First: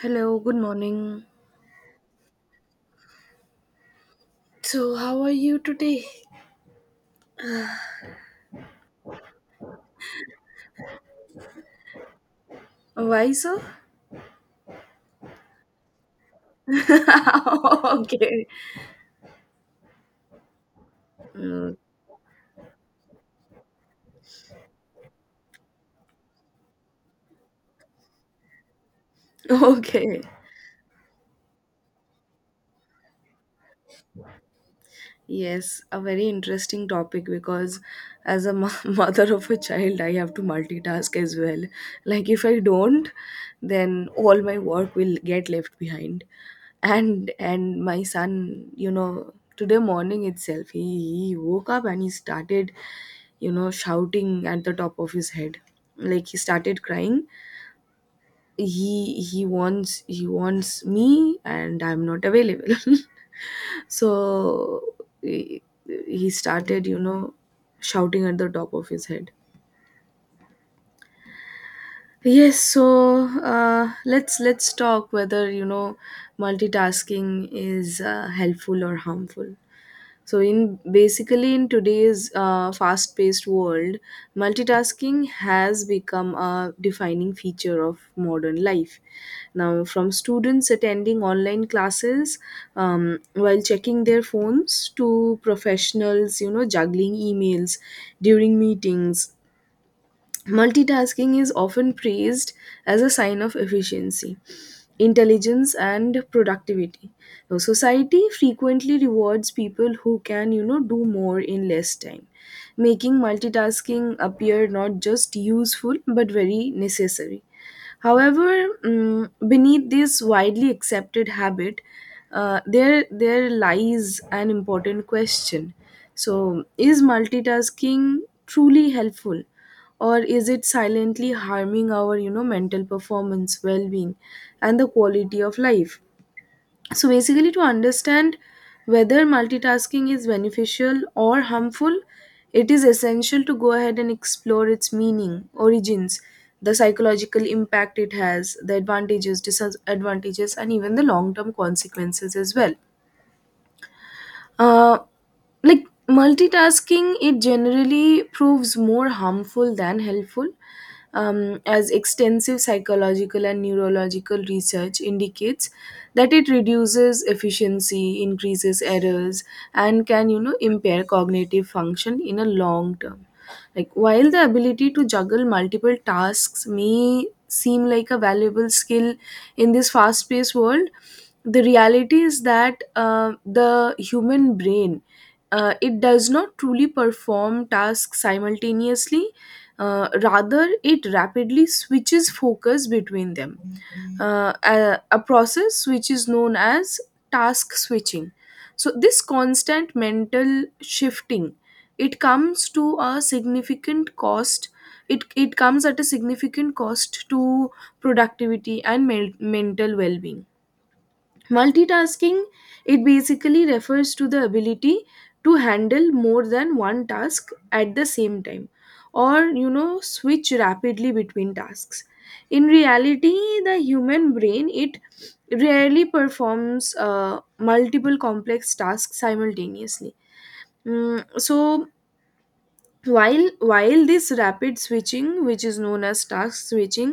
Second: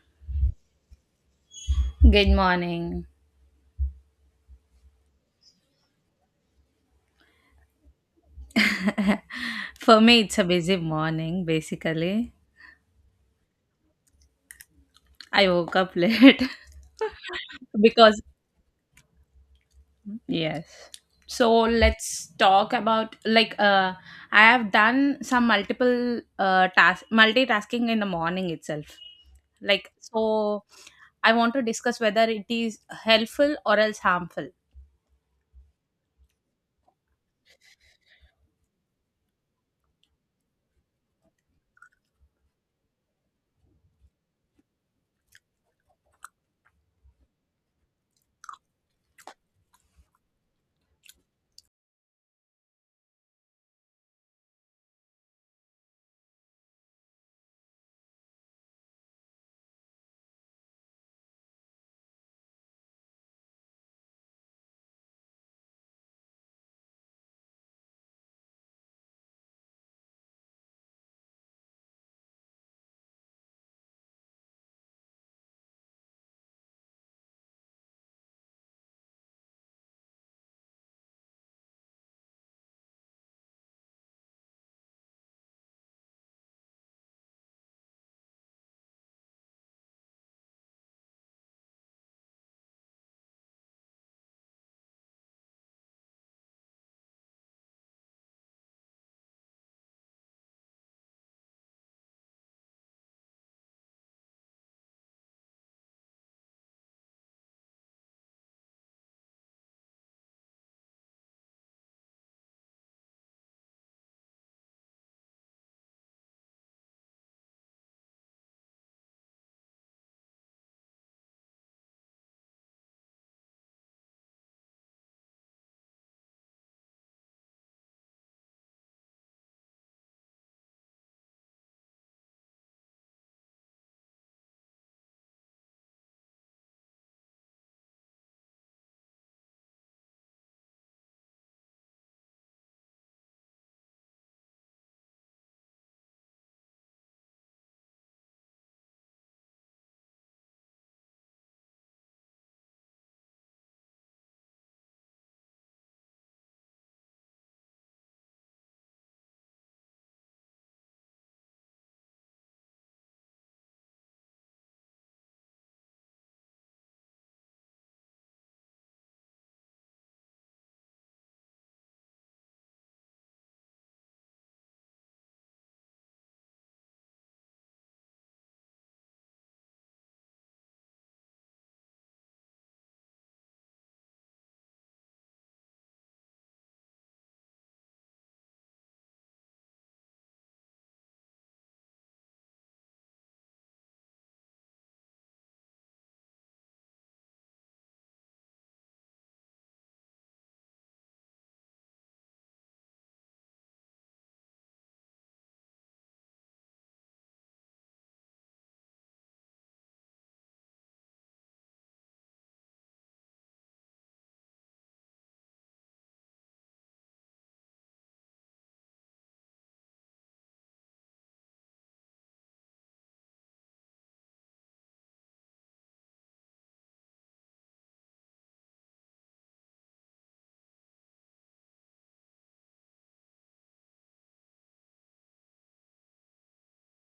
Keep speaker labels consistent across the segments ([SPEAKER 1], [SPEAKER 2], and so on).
[SPEAKER 1] Hello, good morning.
[SPEAKER 2] Good morning.
[SPEAKER 1] So, how are you today?
[SPEAKER 2] For me, it's a busy morning, basically.
[SPEAKER 1] Why so?
[SPEAKER 2] I woke up late because,
[SPEAKER 1] Okay.
[SPEAKER 2] yes. So
[SPEAKER 1] Mm,
[SPEAKER 2] let's talk about like I have done some multiple task multitasking in the morning itself. Like
[SPEAKER 1] okay.
[SPEAKER 2] so I want to discuss whether it is helpful or else harmful.
[SPEAKER 1] Yes, a very interesting topic, because as a mother of a child, I have to multitask as well. Like, if I don't, then all my work will get left behind. And my son, today morning itself, he woke up, and he started, shouting at the top of his head. Like, he started crying. He wants me, and I'm not available. So he, he started, shouting at the top of his head. Yes, so let's talk whether, multitasking is, helpful or harmful. So in basically, in today's fast-paced world, multitasking has become a defining feature of modern life. Now, from students attending online classes, while checking their phones, to professionals, juggling emails during meetings. Multitasking is often praised as a sign of efficiency, intelligence, and productivity. Now, society frequently rewards people who can, do more in less time, making multitasking appear not just useful, but very necessary. However, beneath this widely accepted habit, there lies an important question. So, is multitasking truly helpful, or is it silently harming our, mental performance, well-being, and the quality of life? So basically, to understand whether multitasking is beneficial or harmful, it is essential to go ahead and explore its meaning, origins, the psychological impact it has, the advantages, disadvantages, and even the long term consequences as well. Uh, like, multitasking, it generally proves more harmful than helpful, as extensive psychological and neurological research indicates that it reduces efficiency, increases errors, and can, impair cognitive function in a long term. Like, while the ability to juggle multiple tasks may seem like a valuable skill in this fast paced world, the reality is that, the human brain, it does not truly perform tasks simultaneously. Rather, it rapidly switches focus between them, a process which is known as task switching. So this constant mental shifting, it comes to a significant cost. It comes at a significant cost to productivity and mental well-being. Multitasking, it basically refers to the ability to handle more than one task at the same time, or, switch rapidly between tasks. In reality, the human brain, it rarely performs, multiple complex tasks simultaneously. So, while this rapid switching, which is known as task switching,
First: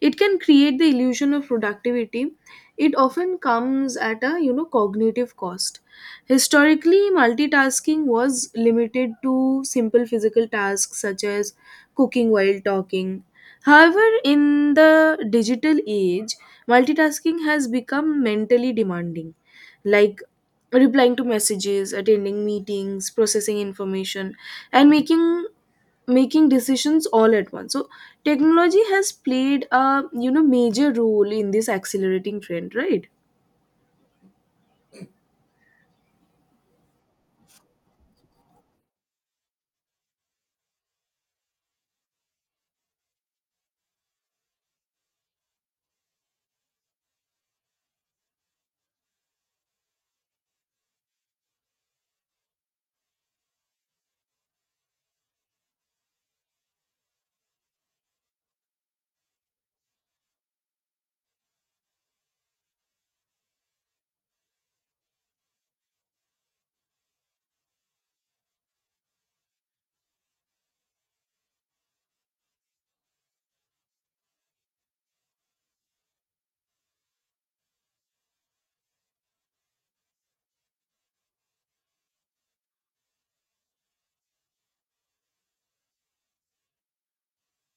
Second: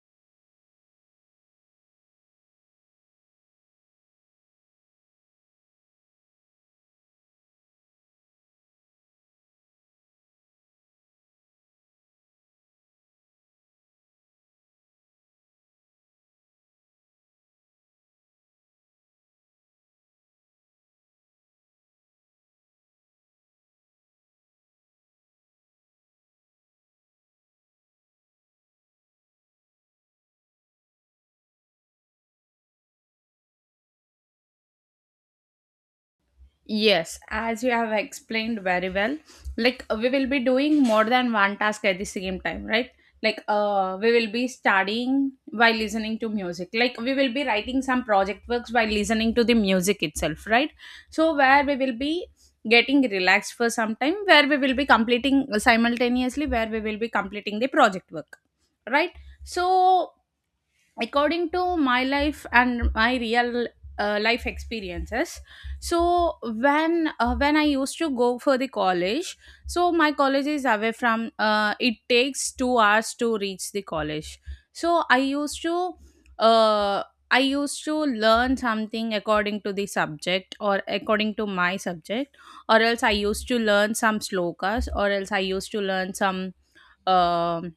[SPEAKER 1] it can create the illusion of productivity. It often comes at a, cognitive cost. Historically, multitasking was limited to simple physical tasks, such as cooking while talking. However, in the digital age, multitasking has become mentally demanding, like replying to messages, attending meetings, processing information, and making decisions all at once. So technology has played a, major role in this accelerating trend, right?
[SPEAKER 2] Yes, as you have explained very well, we will be doing more than one task at the same time, right? We will be studying while listening to music. Like we will be writing some project works while listening to the music itself, right? So where we will be getting relaxed for some time, where we will be completing simultaneously, where we will be completing the project work, right? So according to my life and my real life experiences. So when I used to go for the college. So my college is away from it takes 2 hours to reach the college. So uh, I used to learn something according to the subject or according to my subject, or else I used to learn some slokas, or else I used to learn some um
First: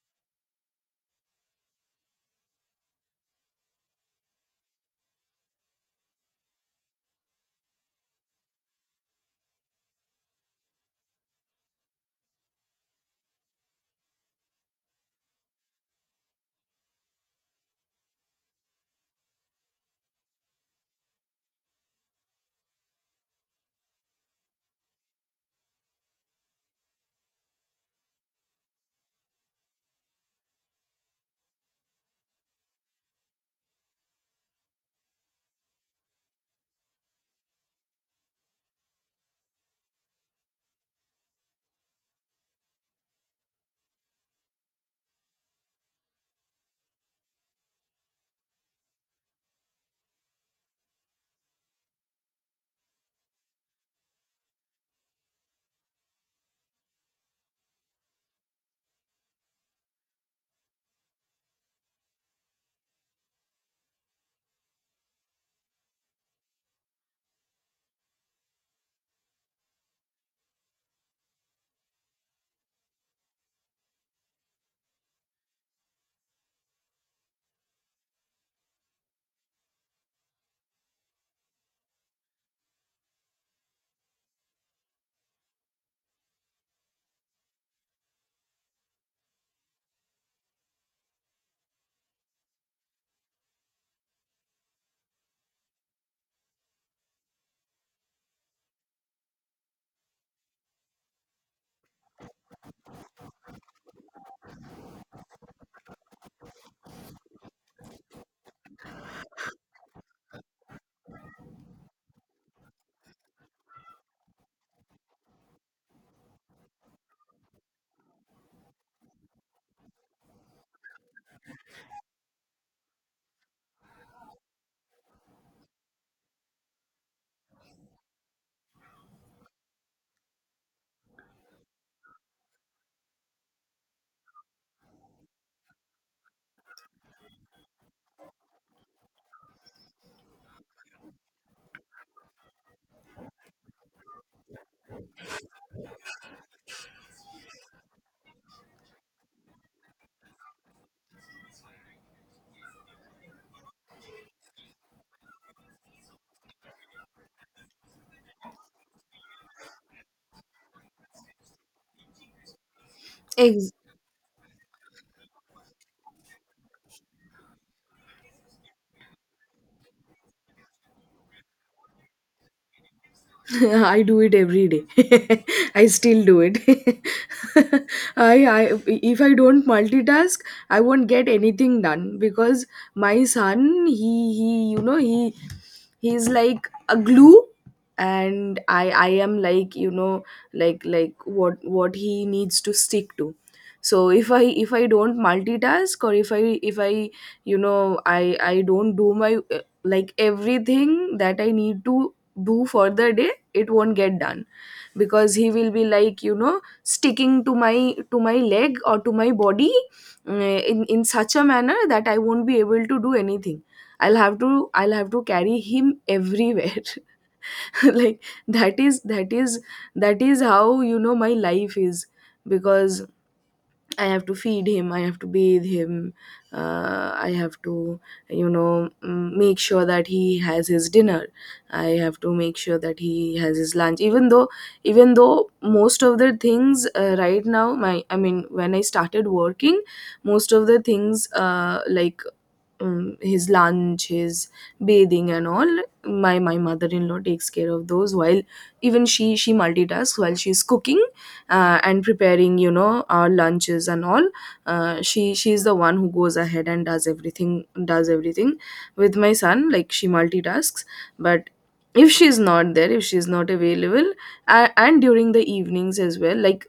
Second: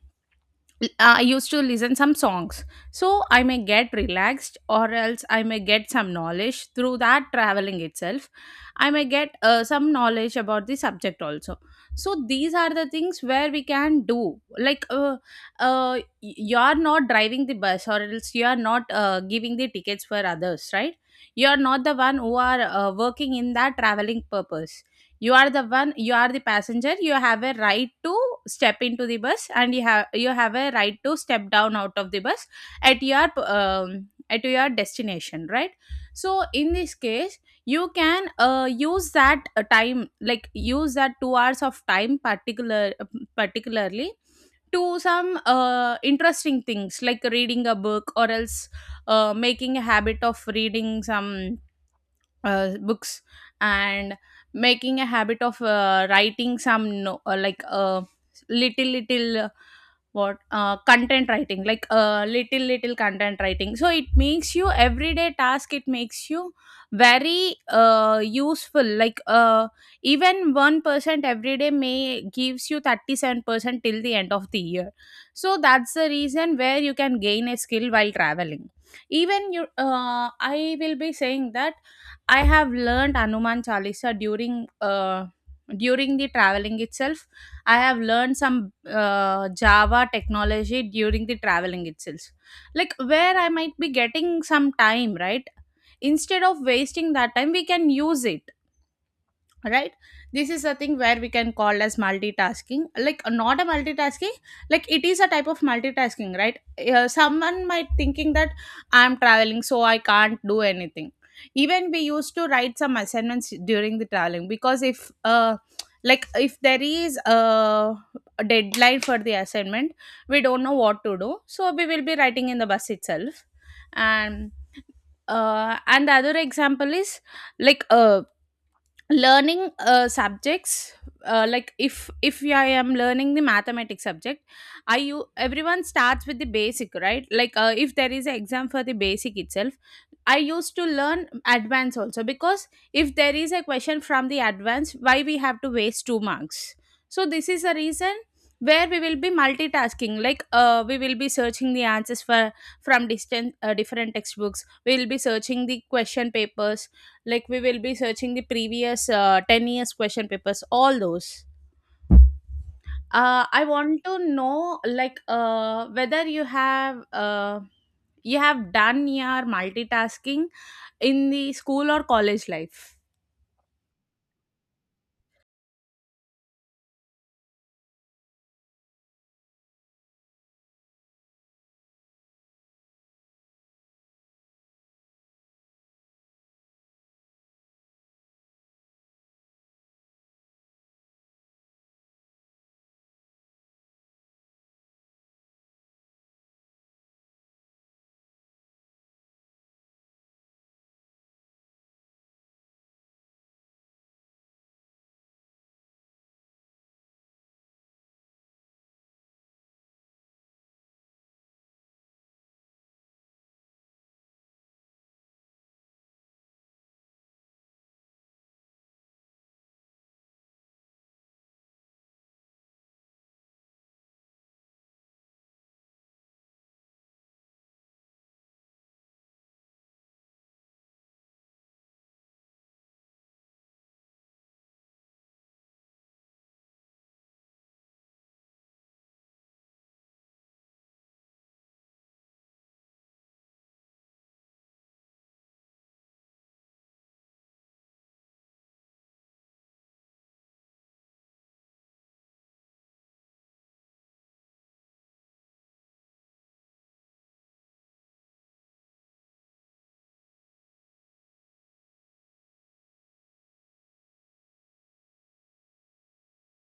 [SPEAKER 2] I used to listen some songs. So I may get relaxed or else I may get some knowledge through that traveling itself. I may get some knowledge about the subject also. So these are the things where we can do. Like uh, uh, you are not driving the bus or else you are not giving the tickets for others, right? You are not the one who are working in that traveling purpose. You are the one, you are the passenger, you have a right to step into the bus, and you have a right to step down out of the bus at your at your destination, right? So in this case you can use that time, like use that 2 hours of time particular particularly to some interesting things like reading a book or else making a habit of reading some books, and making a habit of writing some no, little little what content writing, like little little content writing. So it makes you everyday task, it makes you very useful. Even 1% every day may gives you 37% till the end of the year. So that's the reason where you can gain a skill while traveling. Even you I will be saying that I have learned Anuman Chalisa during during the traveling itself. I have learned some Java technology during the traveling itself, like where I might be getting some time, right? Instead of wasting that time, we can use it, right? This is a thing where we can call as multitasking, not a multitasking, like it is a type of multitasking, right? Someone might thinking that I'm traveling so I can't do anything. Even we used to write some assignments during the traveling, because if there is a deadline for the assignment, we don't know what to do, so we will be writing in the bus itself. And and the other example is like uh learning subjects. Like if I am learning the mathematics subject, I you everyone starts with the basic, right? If there is an exam for the basic itself, I used to learn advance also, because if there is a question from the advance, why we have to waste two marks. So this is a reason where we will be multitasking, we will be searching the answers for from distant different textbooks, we will be searching the question papers, like we will be searching the previous 10 years question papers, all those. I
[SPEAKER 1] Ex-
[SPEAKER 2] want to know whether you have done your multitasking in the school or college life.
[SPEAKER 1] I do it every day. I still do it. I If I don't multitask, I won't get anything done, because my son, he you know he he's like a glue, and I am like, like, what he needs to stick to. So if I don't multitask, or if I you know I don't do my, like, everything that I need to do for the day, it won't get done, because he will be like, sticking to my, leg, or to my body, in such a manner that I won't be able to do anything. I'll have to carry him everywhere. Like, that is how, my life is, because I have to feed him, I have to bathe him, I have to, make sure that he has his dinner. I have to make sure that he has his lunch. Even though most of the things, right now, I mean, when I started working, most of the things, like, his lunch, his bathing, and all, my mother-in-law takes care of those, while even she multitasks while she's cooking, and preparing, our lunches and all. She's the one who goes ahead and does everything with my son, like she multitasks. But if she's not there, if she's not available, and during the evenings as well, like,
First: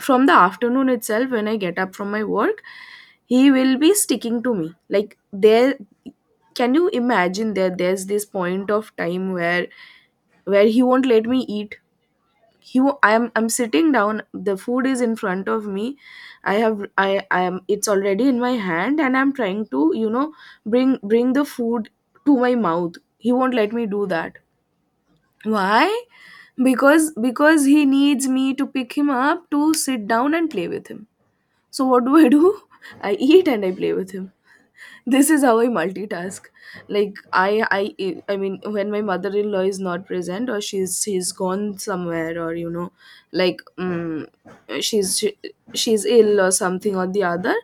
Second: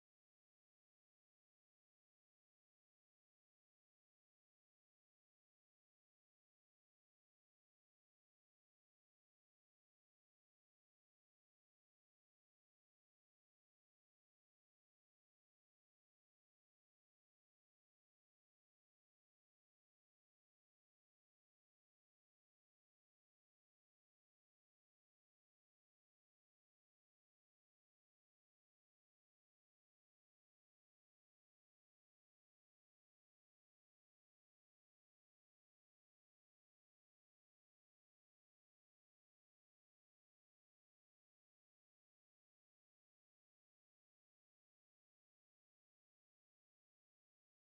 [SPEAKER 1] from the afternoon itself, when I get up from my work, he will be sticking to me. Like, there, can you imagine that there's this point of time where, he won't let me eat? I'm sitting down, the food is in front of me, I have I am it's already in my hand, and I'm trying to, bring the food to my mouth. He won't let me do that. Why? Because he needs me to pick him up, to sit down and play with him. So, what do I do? I eat, and I play with him. This is how I multitask. Like, I mean, when my mother-in-law is not present, or she's gone somewhere, or, like um, she, she's ill, or something or the other.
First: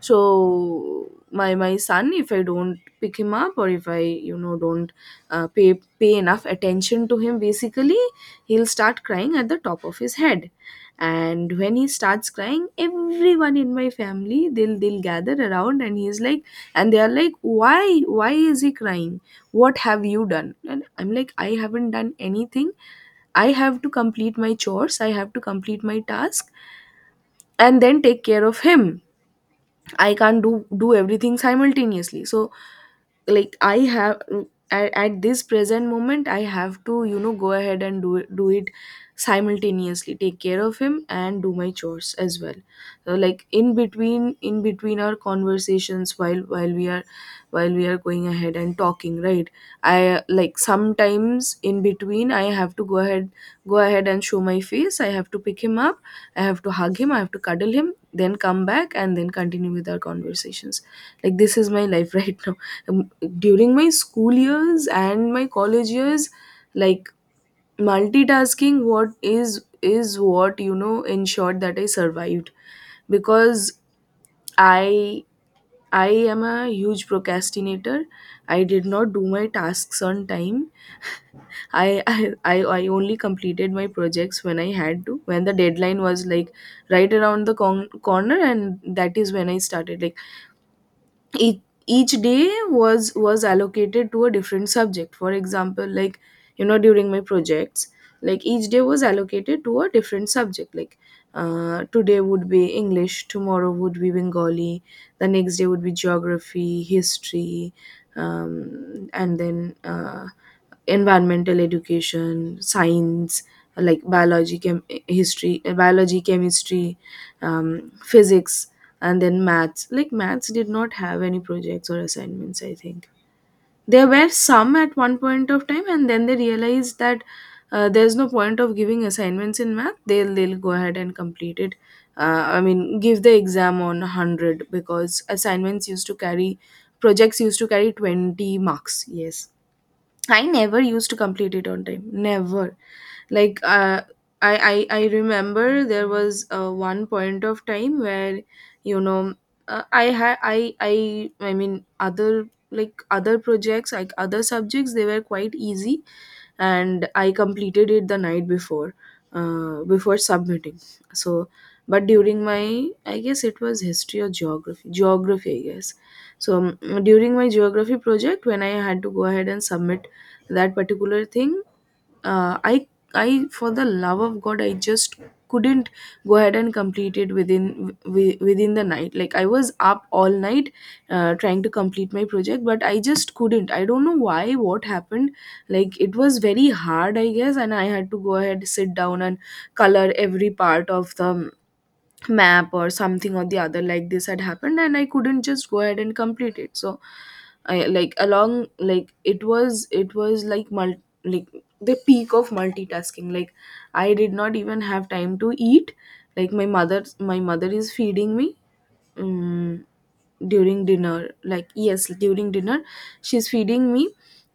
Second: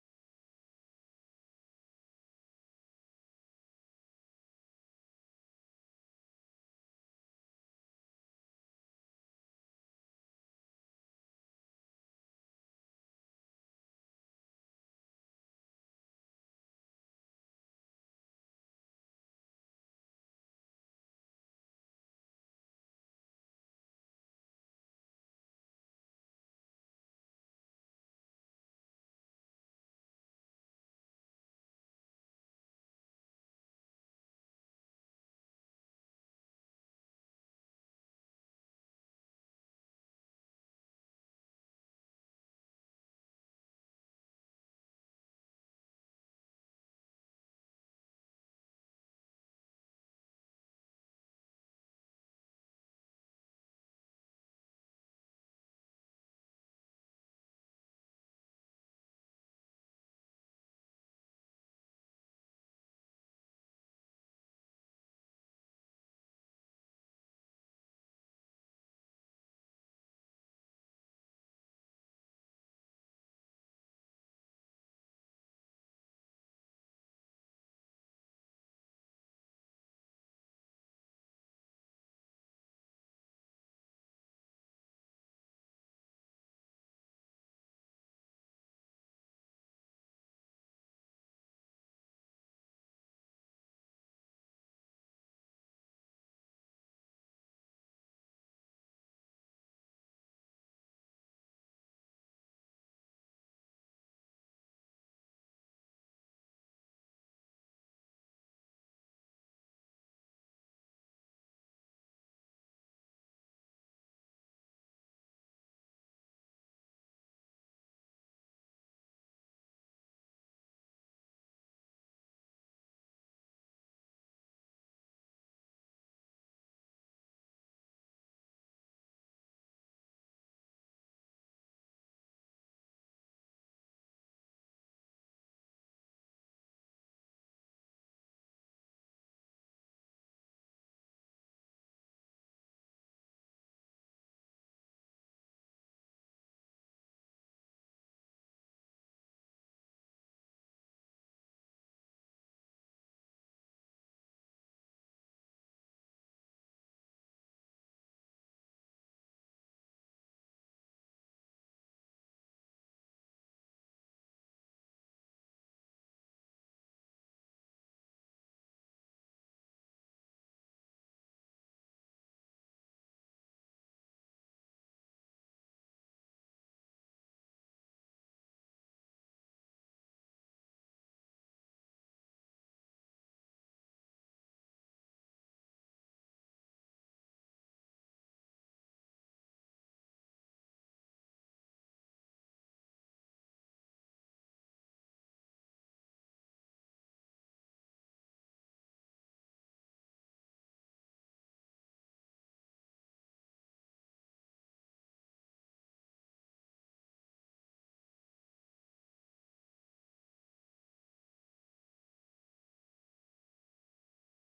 [SPEAKER 1] So my son, if I don't pick him up, or if I, don't, pay enough attention to him, basically, he'll start crying at the top of his head. And when he starts crying, everyone in my family, they'll gather around, and he's like, and they are like, why is he crying? What have you done? And I'm like, I haven't done anything. I have to complete my chores, I have to complete my task, and then take care of him. I can't do everything simultaneously. So, like, I have, at this present moment I have to, go ahead and do it simultaneously, take care of him, and do my chores as well. So, like, in between our conversations, while we are going ahead and talking, right? I, like, sometimes in between, I have to go ahead and show my face. I have to pick him up, I have to hug him, I have to cuddle him, then come back and then continue with our conversations. Like, this is my life right now. Um, During my school years and my college years, like, multitasking, what is is what, ensured that I survived, because I I am a huge procrastinator. I did not do my tasks on time. I I only completed my projects when I had to, when the deadline was like right around the corner, and that is when I started. Like, each, each day was allocated to a different subject. For example, like, during my projects, like, each day was allocated to a different subject, like, today would be English, tomorrow would be Bengali, the next day would be geography, history, and then, environmental education, science, like biology, history, biology, chemistry, physics, and then maths. Like, maths did not have any projects or assignments. I think there were some at one point of time, and then they realized that, there's no point of giving assignments in math. They'll go ahead and complete it. I mean, give the exam on 100, because assignments used to carry projects used to carry 20 marks, yes. I never used to complete it on time. Never. Like, I remember there was, one point of time where, you know I had I mean, other like other projects like other subjects, they were quite easy, and I completed it the night before, before submitting. So, but during my, I guess it was history or geography. Geography, I guess. So, during my geography project, when I had to go ahead and submit that particular thing, uh, I I, for the love of God, I just couldn't go ahead and complete it within, within the night. Like, I was up all night, trying to complete my project, but I just couldn't. I don't know why, what happened. Like it was very hard, I guess, and I had to go ahead sit down and color every part of the map or something or the other, like this had happened and I couldn't just go ahead and complete it. So I, like, along, like it was like like the peak of multitasking. Like I did not even have time to eat. Like my mother is feeding me. Mm, During dinner, like, yes, during dinner, she's feeding me.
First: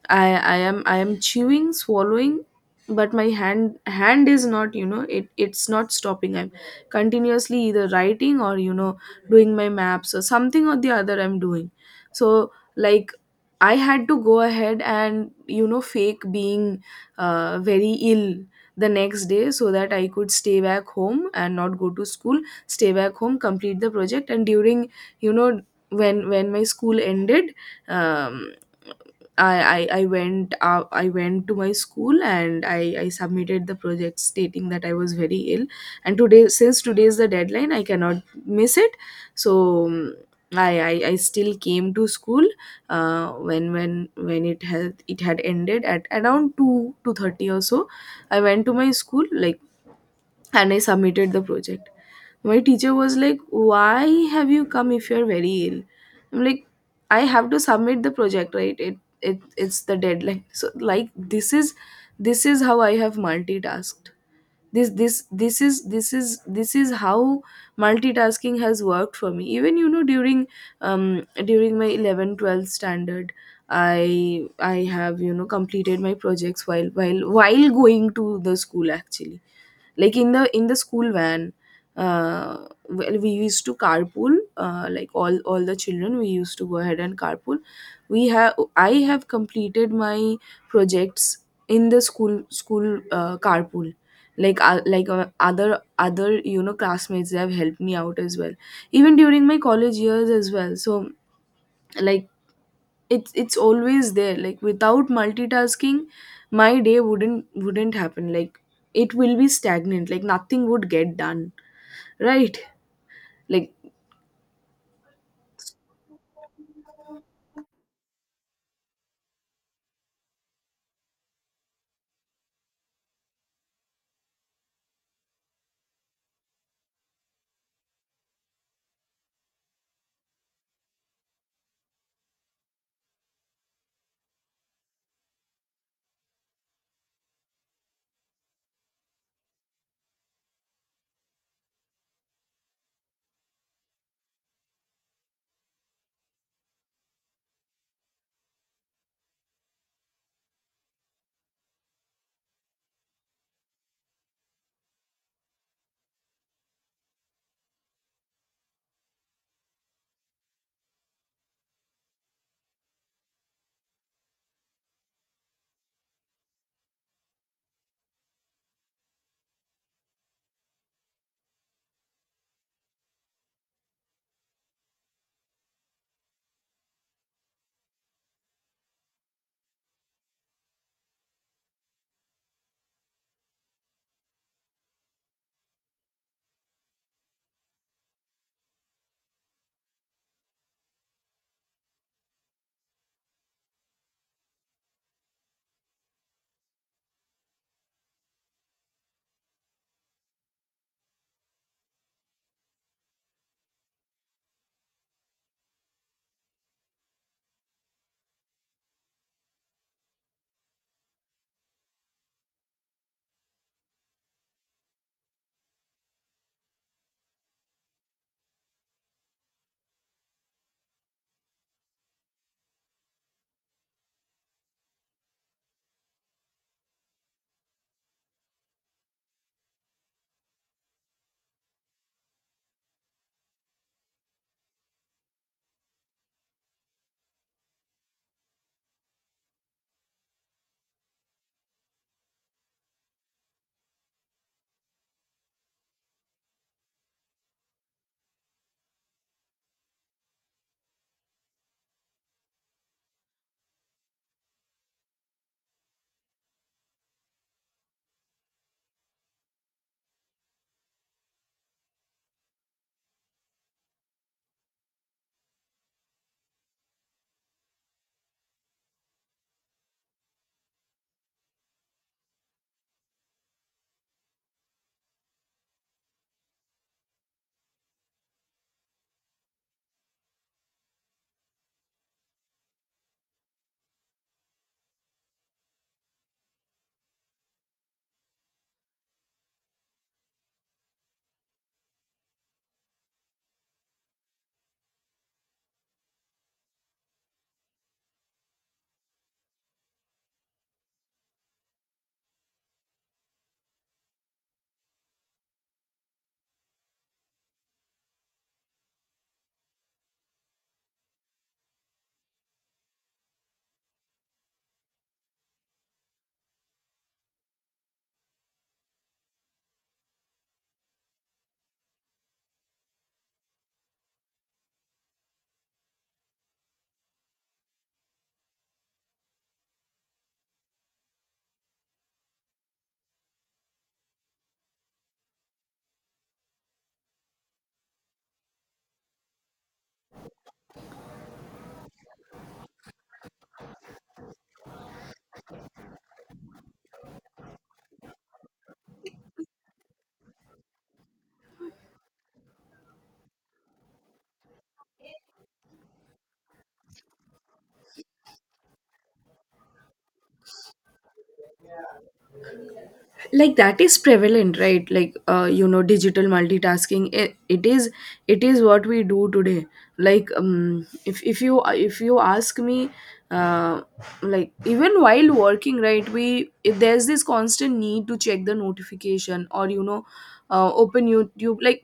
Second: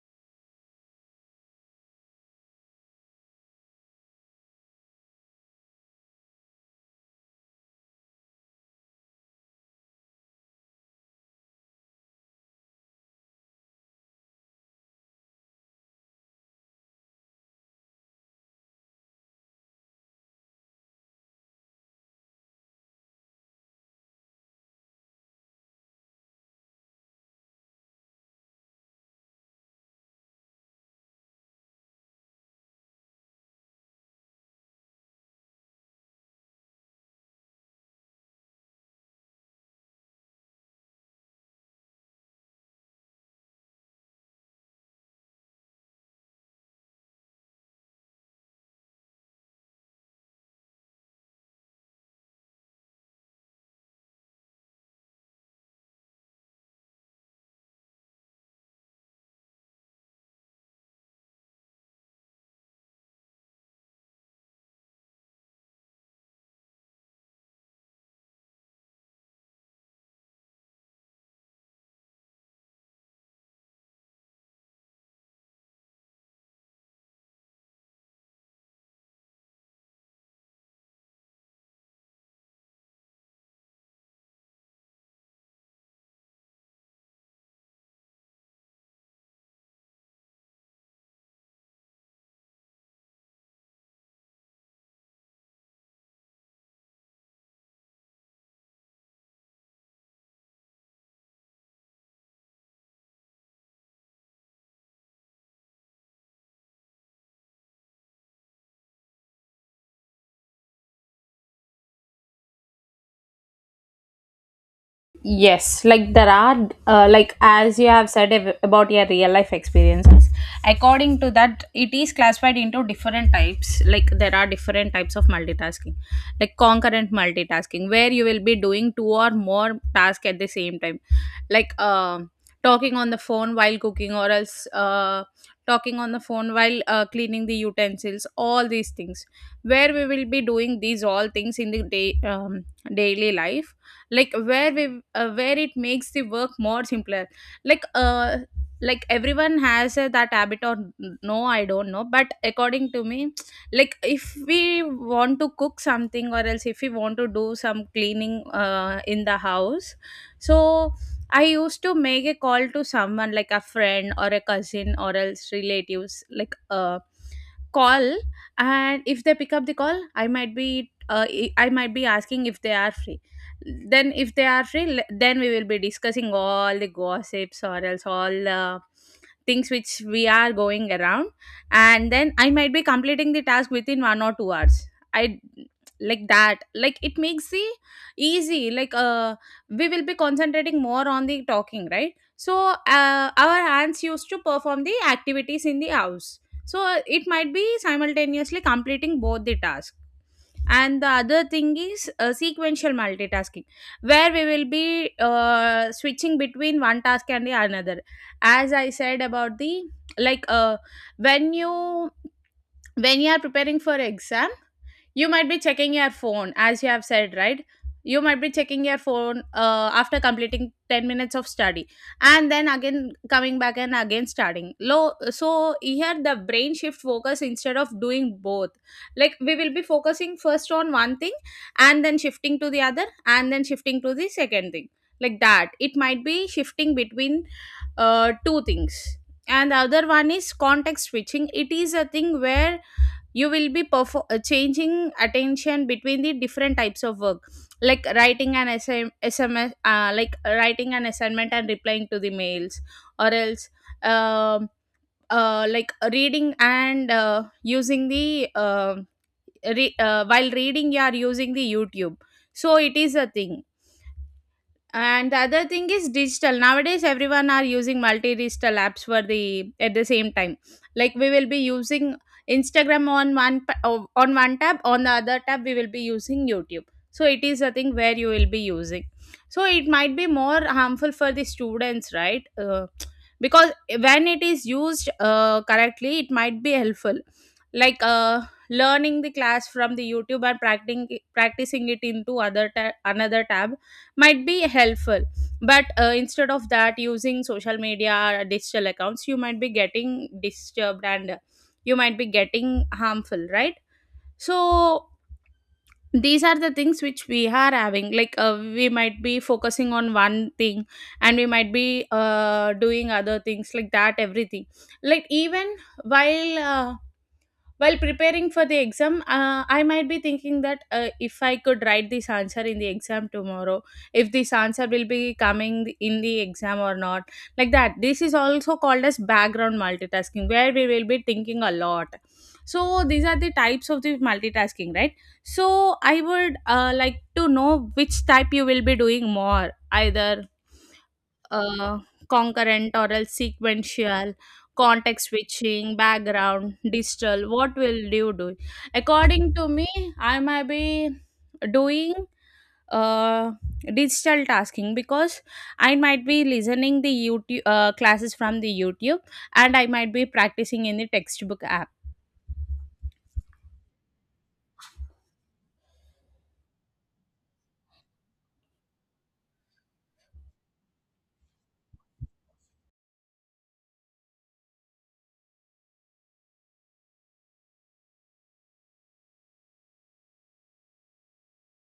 [SPEAKER 1] I am chewing, swallowing, but my hand is not, you know, it's not stopping. I'm continuously either writing or, you know, doing my maps or something or the other I'm doing. So, like, I had to go ahead and, you know, fake being very ill the next day so that I could stay back home and not go to school. Stay back home, complete the project. And during, you know, when my school ended, um, I went, I went to my school and I submitted the project, stating that I was very ill, and today, since today is the deadline, I cannot miss it. So I still came to school when it had ended at around 2 2:30 or so. I went to my school, like, and I submitted the project. My teacher was like, why have you come if you're very ill? I'm like, I have to submit the project, right? It's the deadline. So, like, this is how I have multitasked. This is how multitasking has worked for me. Even, you know, during during my 11 12 standard, I have, you know, completed my projects while while going to the school, actually. Like, in the school van. uh, well, we used to carpool, like, all the children, we used to go ahead and carpool. We have I have completed my projects in the school carpool. Like, like other, you know, classmates, they have helped me out as well, even during my college years as well. So, like, it's always there. Like, without multitasking, my day wouldn't happen. Like, it will be stagnant. Like, nothing would get done, right? like
[SPEAKER 2] Yes, like there are, like as you have said about your real life experiences, according to that, it is classified into different types. Like there are different types of multitasking, like concurrent multitasking, where you will be doing two or more tasks at the same time, like talking on the phone while cooking, or else talking on the phone while cleaning the utensils, all these things, where we will be doing these all things in the day, daily life, like where we where it makes the work more simpler, like uh like everyone has that habit, or no I don't know, but according to me, like if we want to cook something or else if we want to do some cleaning in the house. So I used to make a call to someone like a friend or a cousin or else relatives, like call, and if they pick up the call, I might be asking if they are free. Then if they are free, then we will be discussing all the gossips or else all the things which we are going around, and then I might be completing the task within 1 or 2 hours. I Like that, like it makes the easy, like we will be concentrating more on the talking, right? So our hands used to perform the activities in the house, so it might be simultaneously completing both the tasks. And the other thing is sequential multitasking, where we will be switching between one task and the another. As I said about the like uh, when you when you are preparing for exam, you might be checking your phone, as you have said right, you might be checking your phone after completing 10 minutes of study, and then again coming back, and again starting low. So here the brain shift focus instead of doing both, like we will be focusing first on one thing, and then shifting to the other, and then shifting to the second thing, like that it might be shifting between two things. And the other one is context switching. It is a thing where you will be changing attention between the different types of work, like writing an sms, like writing an assignment and replying to the mails, or else um like reading and using the while reading you are using the youtube, so it is a thing. And the other thing is digital. Nowadays, everyone are using multi digital apps for the at the same time. Like we will be using Instagram on on one tab, on the other tab we will be using YouTube. So it is a thing where you will be using. So it might be more harmful for the students, right? Because when it is used correctly, it might be helpful. Like uh, learning the class from the YouTube, and practicing it into another tab, might be helpful. But instead of that using social media or digital accounts, you might be getting disturbed, and you might be getting harmful, right? So these are the things which we are having, we might be focusing on one thing, and we might be doing other things, like that, everything. Like even while uh, while preparing for the exam, I might be thinking that, if I could write this answer in the exam tomorrow, if this answer will be coming in the exam or not, like that. This is also called as background multitasking, where we will be thinking a lot. So these are the types of the multitasking, right? So I would like to know which type you will be doing more, either uh, concurrent or else sequential, context switching, background, digital, what will you do? According to me, I might be doing uh, digital tasking, because I might be listening the youtube classes from the youtube, and I might be practicing in the textbook app.
[SPEAKER 1] like that is prevalent, right? Like, you know, digital multitasking, it is what we do today. Like, if you ask me, uh like, even while working, right, we, if there's this constant need to check the notification or, you know, open YouTube. Like,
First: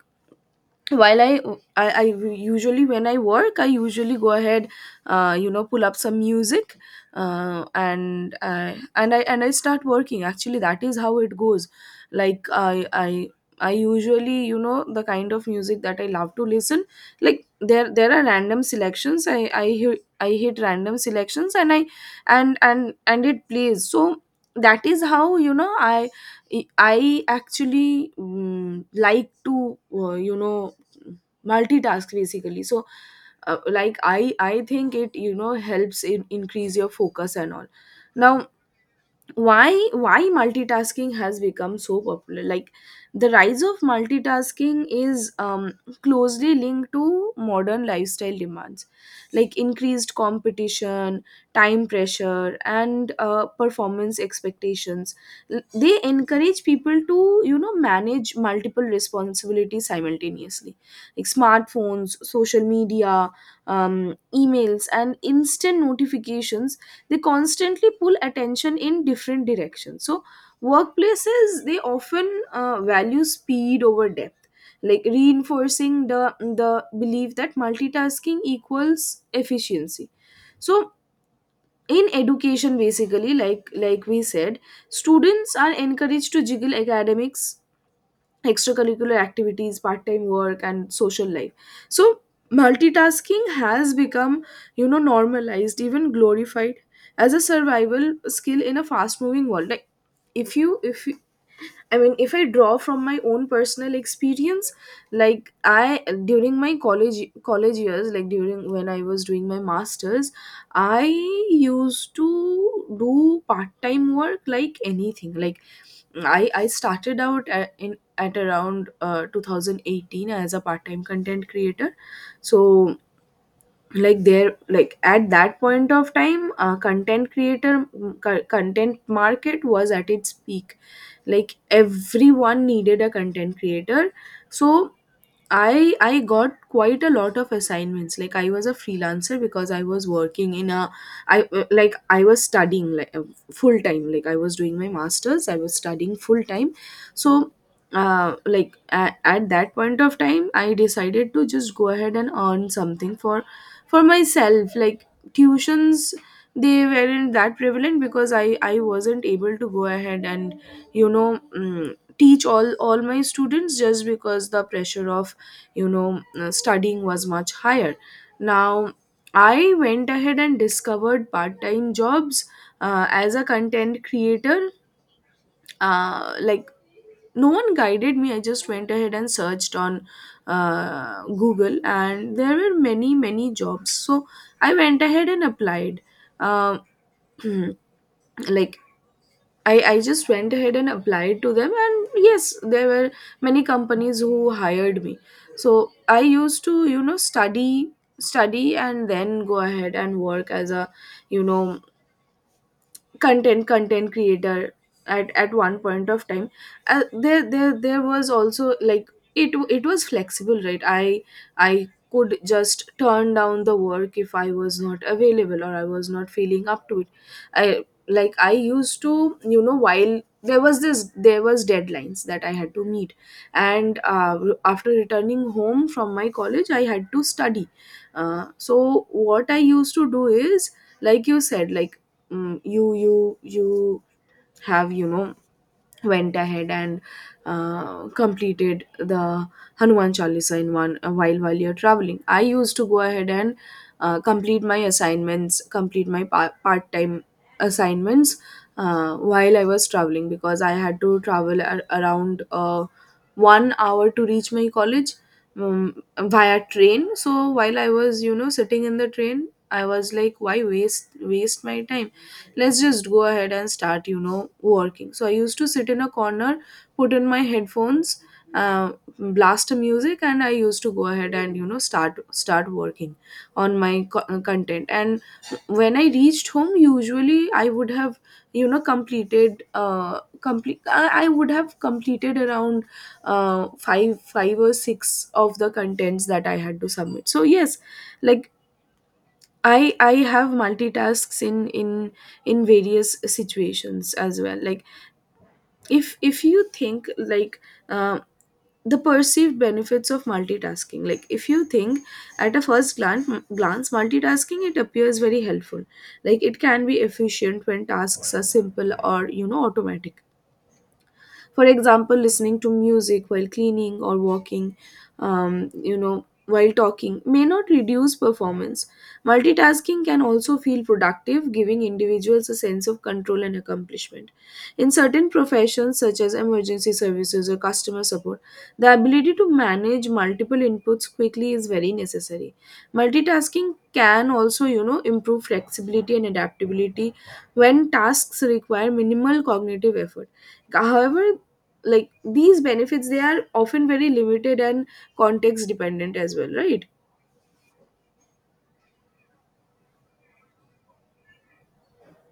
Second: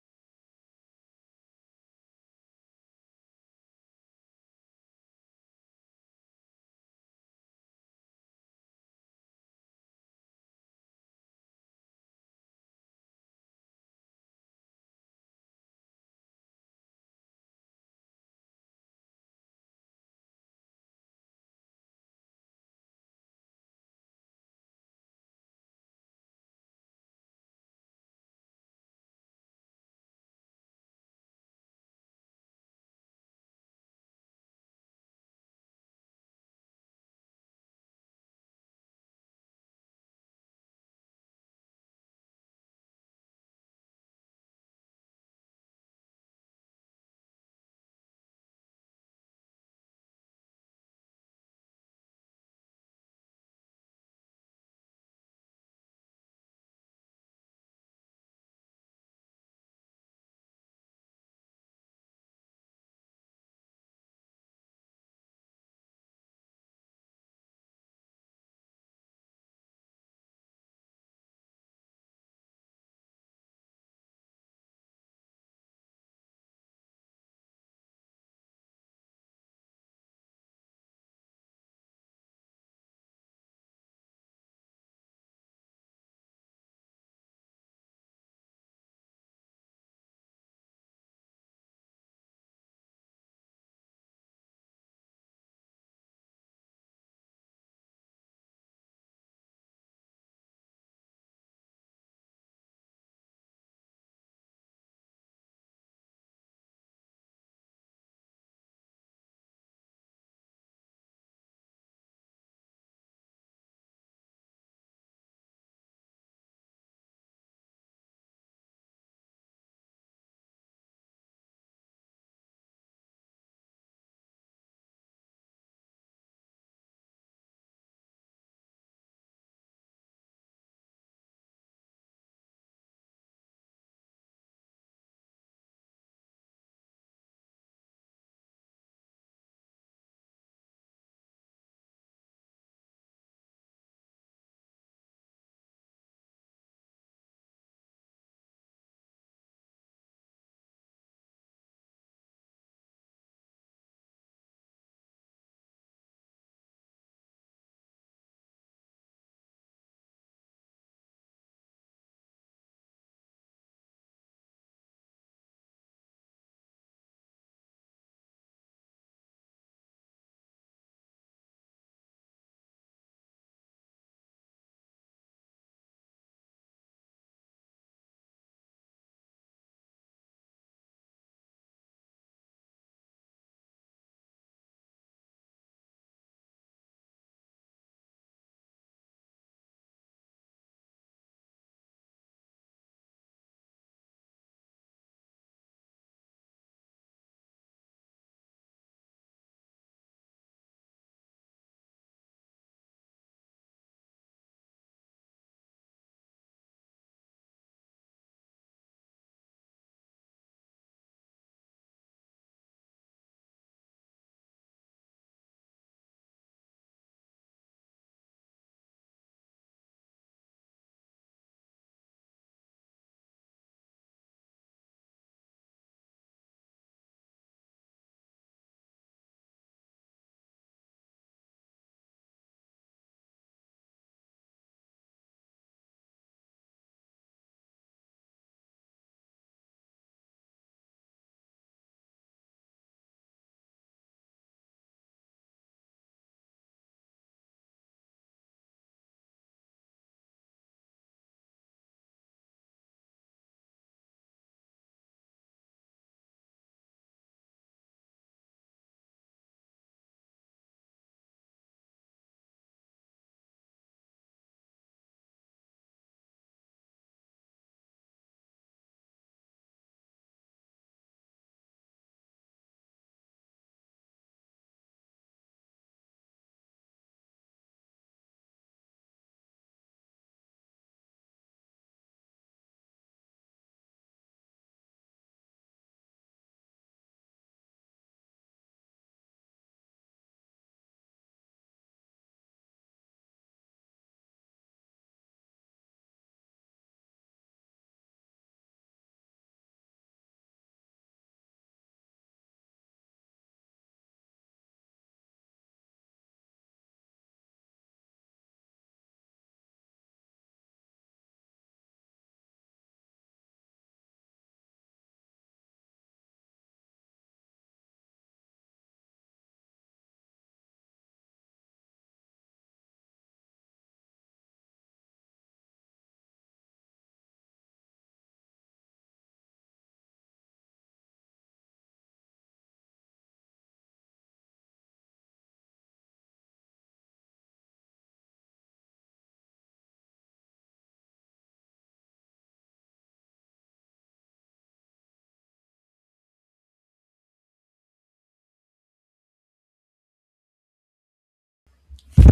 [SPEAKER 1] while I usually, when I work, I usually go ahead, you know, pull up some music, and I start working, actually. That is how it goes. Like, I usually, you know, the kind of music that I love to listen, like, there are random selections. I hear, I hit random selections, and I and it plays. So, that is how, you know, I actually like to, you know, multitask, basically. So, like, I think it, you know, helps in increase your focus and all. Now, why multitasking has become so popular. Like, the rise of multitasking is closely linked to modern lifestyle demands, like increased competition, time pressure, and performance expectations. They encourage people to, you know, manage multiple responsibilities simultaneously, like smartphones, social media, emails, and instant notifications. They constantly pull attention in different directions. So, workplaces, they often, value speed over depth, like reinforcing the the belief that multitasking equals efficiency. So, in education, basically, like we said, students are encouraged to juggle academics, extracurricular activities, part time work, and social life. So, multitasking has become, you know, normalized, even glorified as a survival skill in a fast moving world. Like, if you, I mean, if I draw from my own personal experience, like, I, during my college years, like, during when I was doing my masters, I used to do part time work, like, anything. Like, I started out at, in at around 2018 as a part time content creator. So, like, there, like, at that point of time, content creator content market was at its peak. Like, everyone needed a content creator. So I got quite a lot of assignments. Like, I was a freelancer because I was working in a, I, like, I was studying, like, full time. Like, I was doing my masters. I was studying full time. So, like, at that point of time, I decided to just go ahead and earn something for myself. Like, tuitions, they weren't that prevalent because I wasn't able to go ahead and, you know, teach all my students just because the pressure of, you know, studying was much higher. Now, I went ahead and discovered part-time jobs as a content creator, like, no one guided me. I just went ahead and searched on, Google, and there were many jobs. So, I went ahead and applied. Um like, I just went ahead and applied to them, and yes, there were many companies who hired me. So, I used to, you know, study and then go ahead and work as a, you know, content creator. At one point of time, there was also, like, it was flexible, right? I could just turn down the work if I was not available or I was not feeling up to it. I, like, I used to, you know, while there was this, there was deadlines that I had to meet. And, after returning home from my college, I had to study. So, what I used to do is, like you said, like, you have, you know, went ahead and completed the Hanuman Chalisa in one a while you're traveling. I used to go ahead and, complete my assignments, complete my part time assignments while I was traveling because I had to travel around one hour to reach my college, via train. So, while I was, you know, sitting in the train, I was like, why waste my time? Let's just go ahead and start, you know, working. So, I used to sit in a corner, put in my headphones, uh, blast the music, and I used to go ahead and, you know, start working on my content. And when I reached home, usually I would have, you know, completed complete I would have completed around five or six of the contents that I had to submit. So, yes, like, I have multitasks in, in various situations as well. Like, if you think, like, uh, the perceived benefits of multitasking. Like, if you think, at a first glance multitasking, it appears very helpful. Like, it can be efficient when tasks are simple or, you know, automatic. For example, listening to music while cleaning or walking, you know, while talking, may not reduce performance. Multitasking can also feel productive, giving individuals a sense of control and accomplishment. In certain professions, such as emergency services or customer support, the ability to manage multiple inputs quickly is very necessary. Multitasking can also, you know, improve flexibility and adaptability when tasks require minimal cognitive effort. However, like, these benefits, they are often very limited and context dependent as well, right?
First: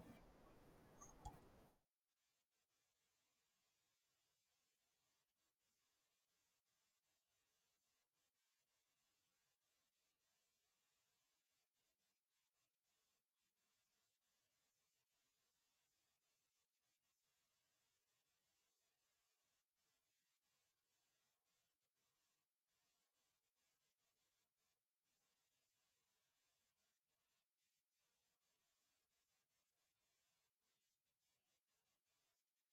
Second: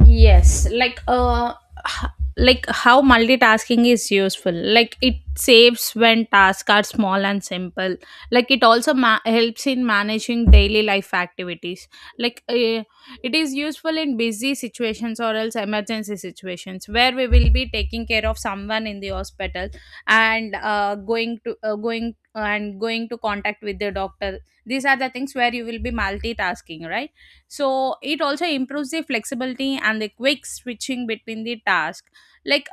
[SPEAKER 2] Yes, h- like how multitasking is useful. Like it saves when tasks are small and simple. Like it also helps in managing daily life activities. Like uh, it is useful in busy situations or else emergency situations, where we will be taking care of someone in the hospital, and going to contact with the doctor. These are the things where you will be multitasking, right? So it also improves the flexibility and the quick switching between the task. like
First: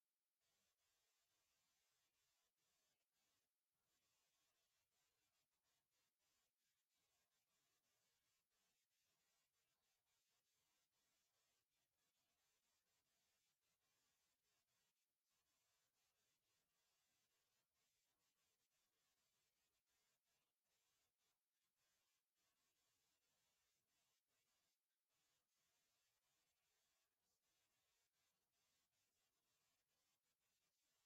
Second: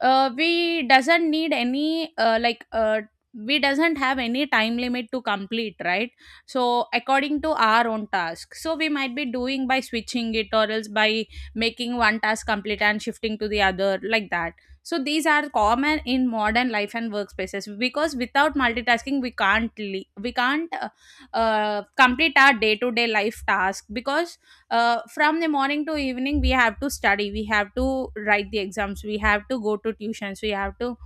[SPEAKER 2] we doesn't need any we doesn't have any time limit to complete, right? So according to our own task, so we might be doing by switching it, or else by making one task complete and shifting to the other, like that. So these are common in modern life and workspaces, because without multitasking we can't complete our day to day life task, because from the morning to evening, we have to study, we have to write the exams, we have to go to tuitions, we have to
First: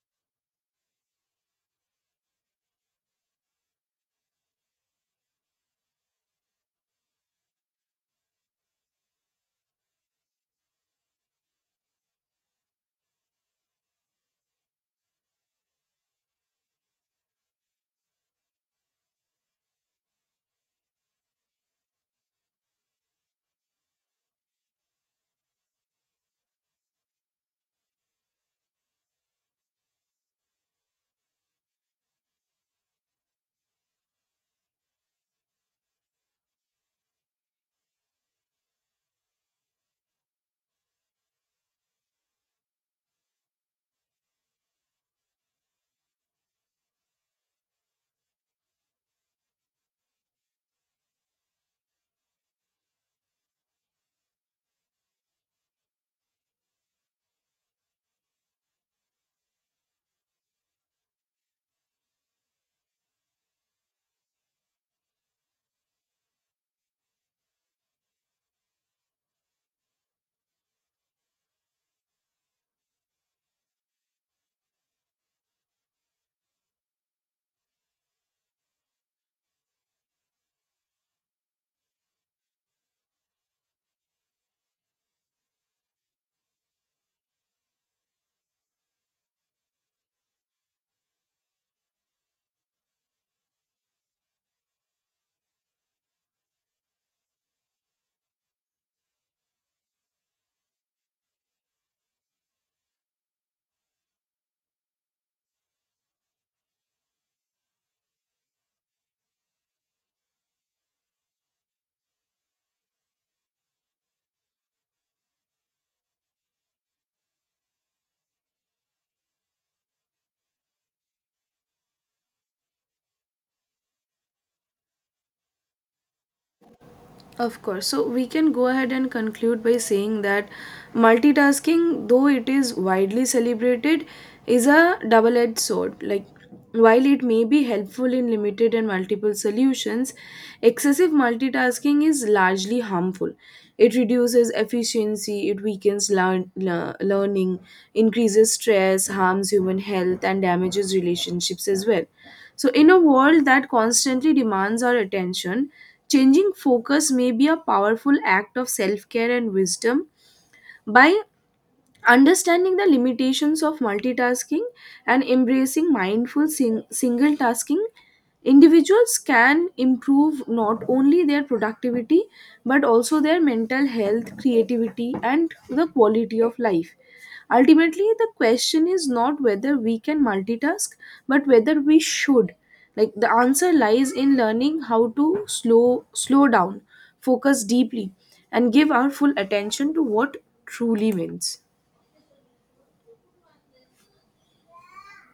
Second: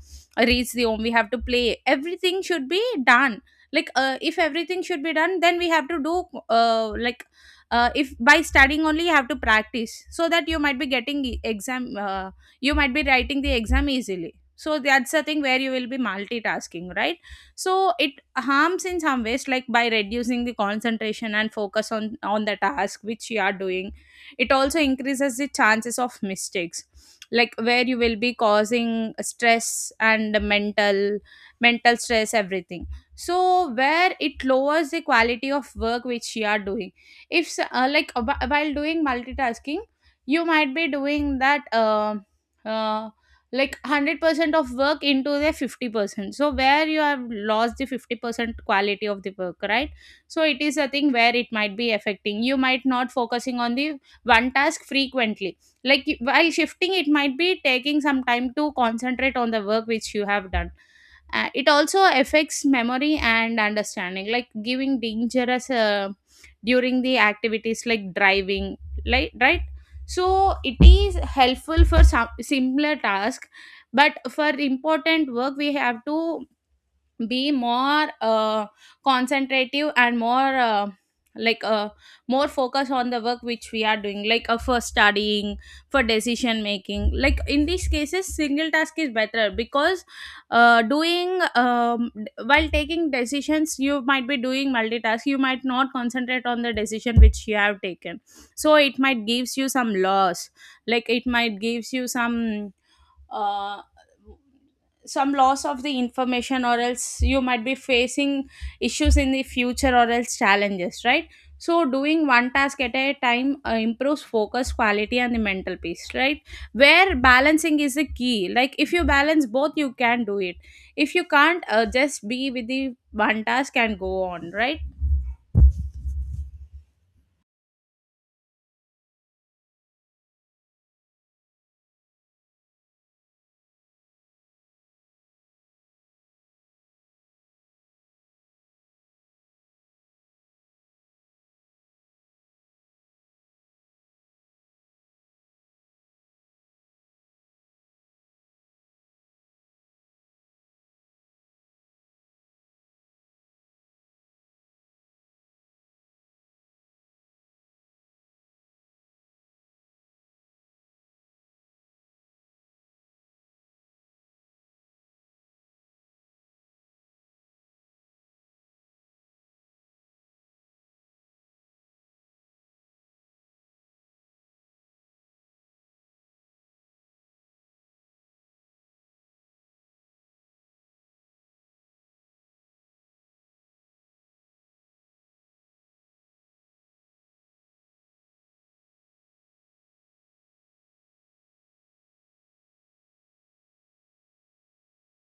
[SPEAKER 2] reach the home, we have to play, everything should be done. If everything should be done, then we have to do uh, like if by studying only you have to practice, so that you might be getting e- exam you might be writing the exam easily. So that's the thing where you will be multitasking, right? So it harms in some ways, like by reducing the concentration and focus on the task which you are doing. It also increases the chances of mistakes, like where you will be causing stress and mental stress, everything. So where it lowers the quality of work which you are doing. If s- like wh- while doing multitasking, you might be doing that uh, like 100% of work into the 50%, so where you have lost the 50% quality of the work, right? So it is a thing where it might be affecting, you might not focusing on the one task frequently, while shifting it might be taking some time to concentrate on the work which you have done. It also affects memory and understanding, like giving dangerous during the activities like driving, like, right? So it is helpful for some similar task, but for important work we have to be more concentrative and more like uh, more focus on the work which we are doing, for studying, for decision making. Like in these cases single task is better, because while taking decisions you might be doing multitask, you might not concentrate on the decision which you have taken. So it might gives you some loss, like it might gives you uh, some loss of the information, or else you might be facing issues in the future or else challenges, right? So doing one task at a time improves focus quality and the mental peace, right? Where balancing is the key, like if you balance both you can do it. If you can't, just be with the one task and go on, right?
[SPEAKER 1] Of course. So, we can go ahead and conclude by saying that multitasking, though it is widely celebrated, is a double edged sword. Like, while it may be helpful in limited and multiple solutions, excessive multitasking is largely harmful. It reduces efficiency, it weakens learning, increases stress, harms human health, and damages relationships as well. So, in a world that constantly demands our attention, changing focus may be a powerful act of self care and wisdom. By understanding the limitations of multitasking and embracing mindful single tasking, individuals can improve not only their productivity, but also their mental health, creativity, and the quality of life. Ultimately, the question is not whether we can multitask, but whether we should. Like, the answer lies in learning how to slow down, focus deeply, and give our full attention to what truly wins.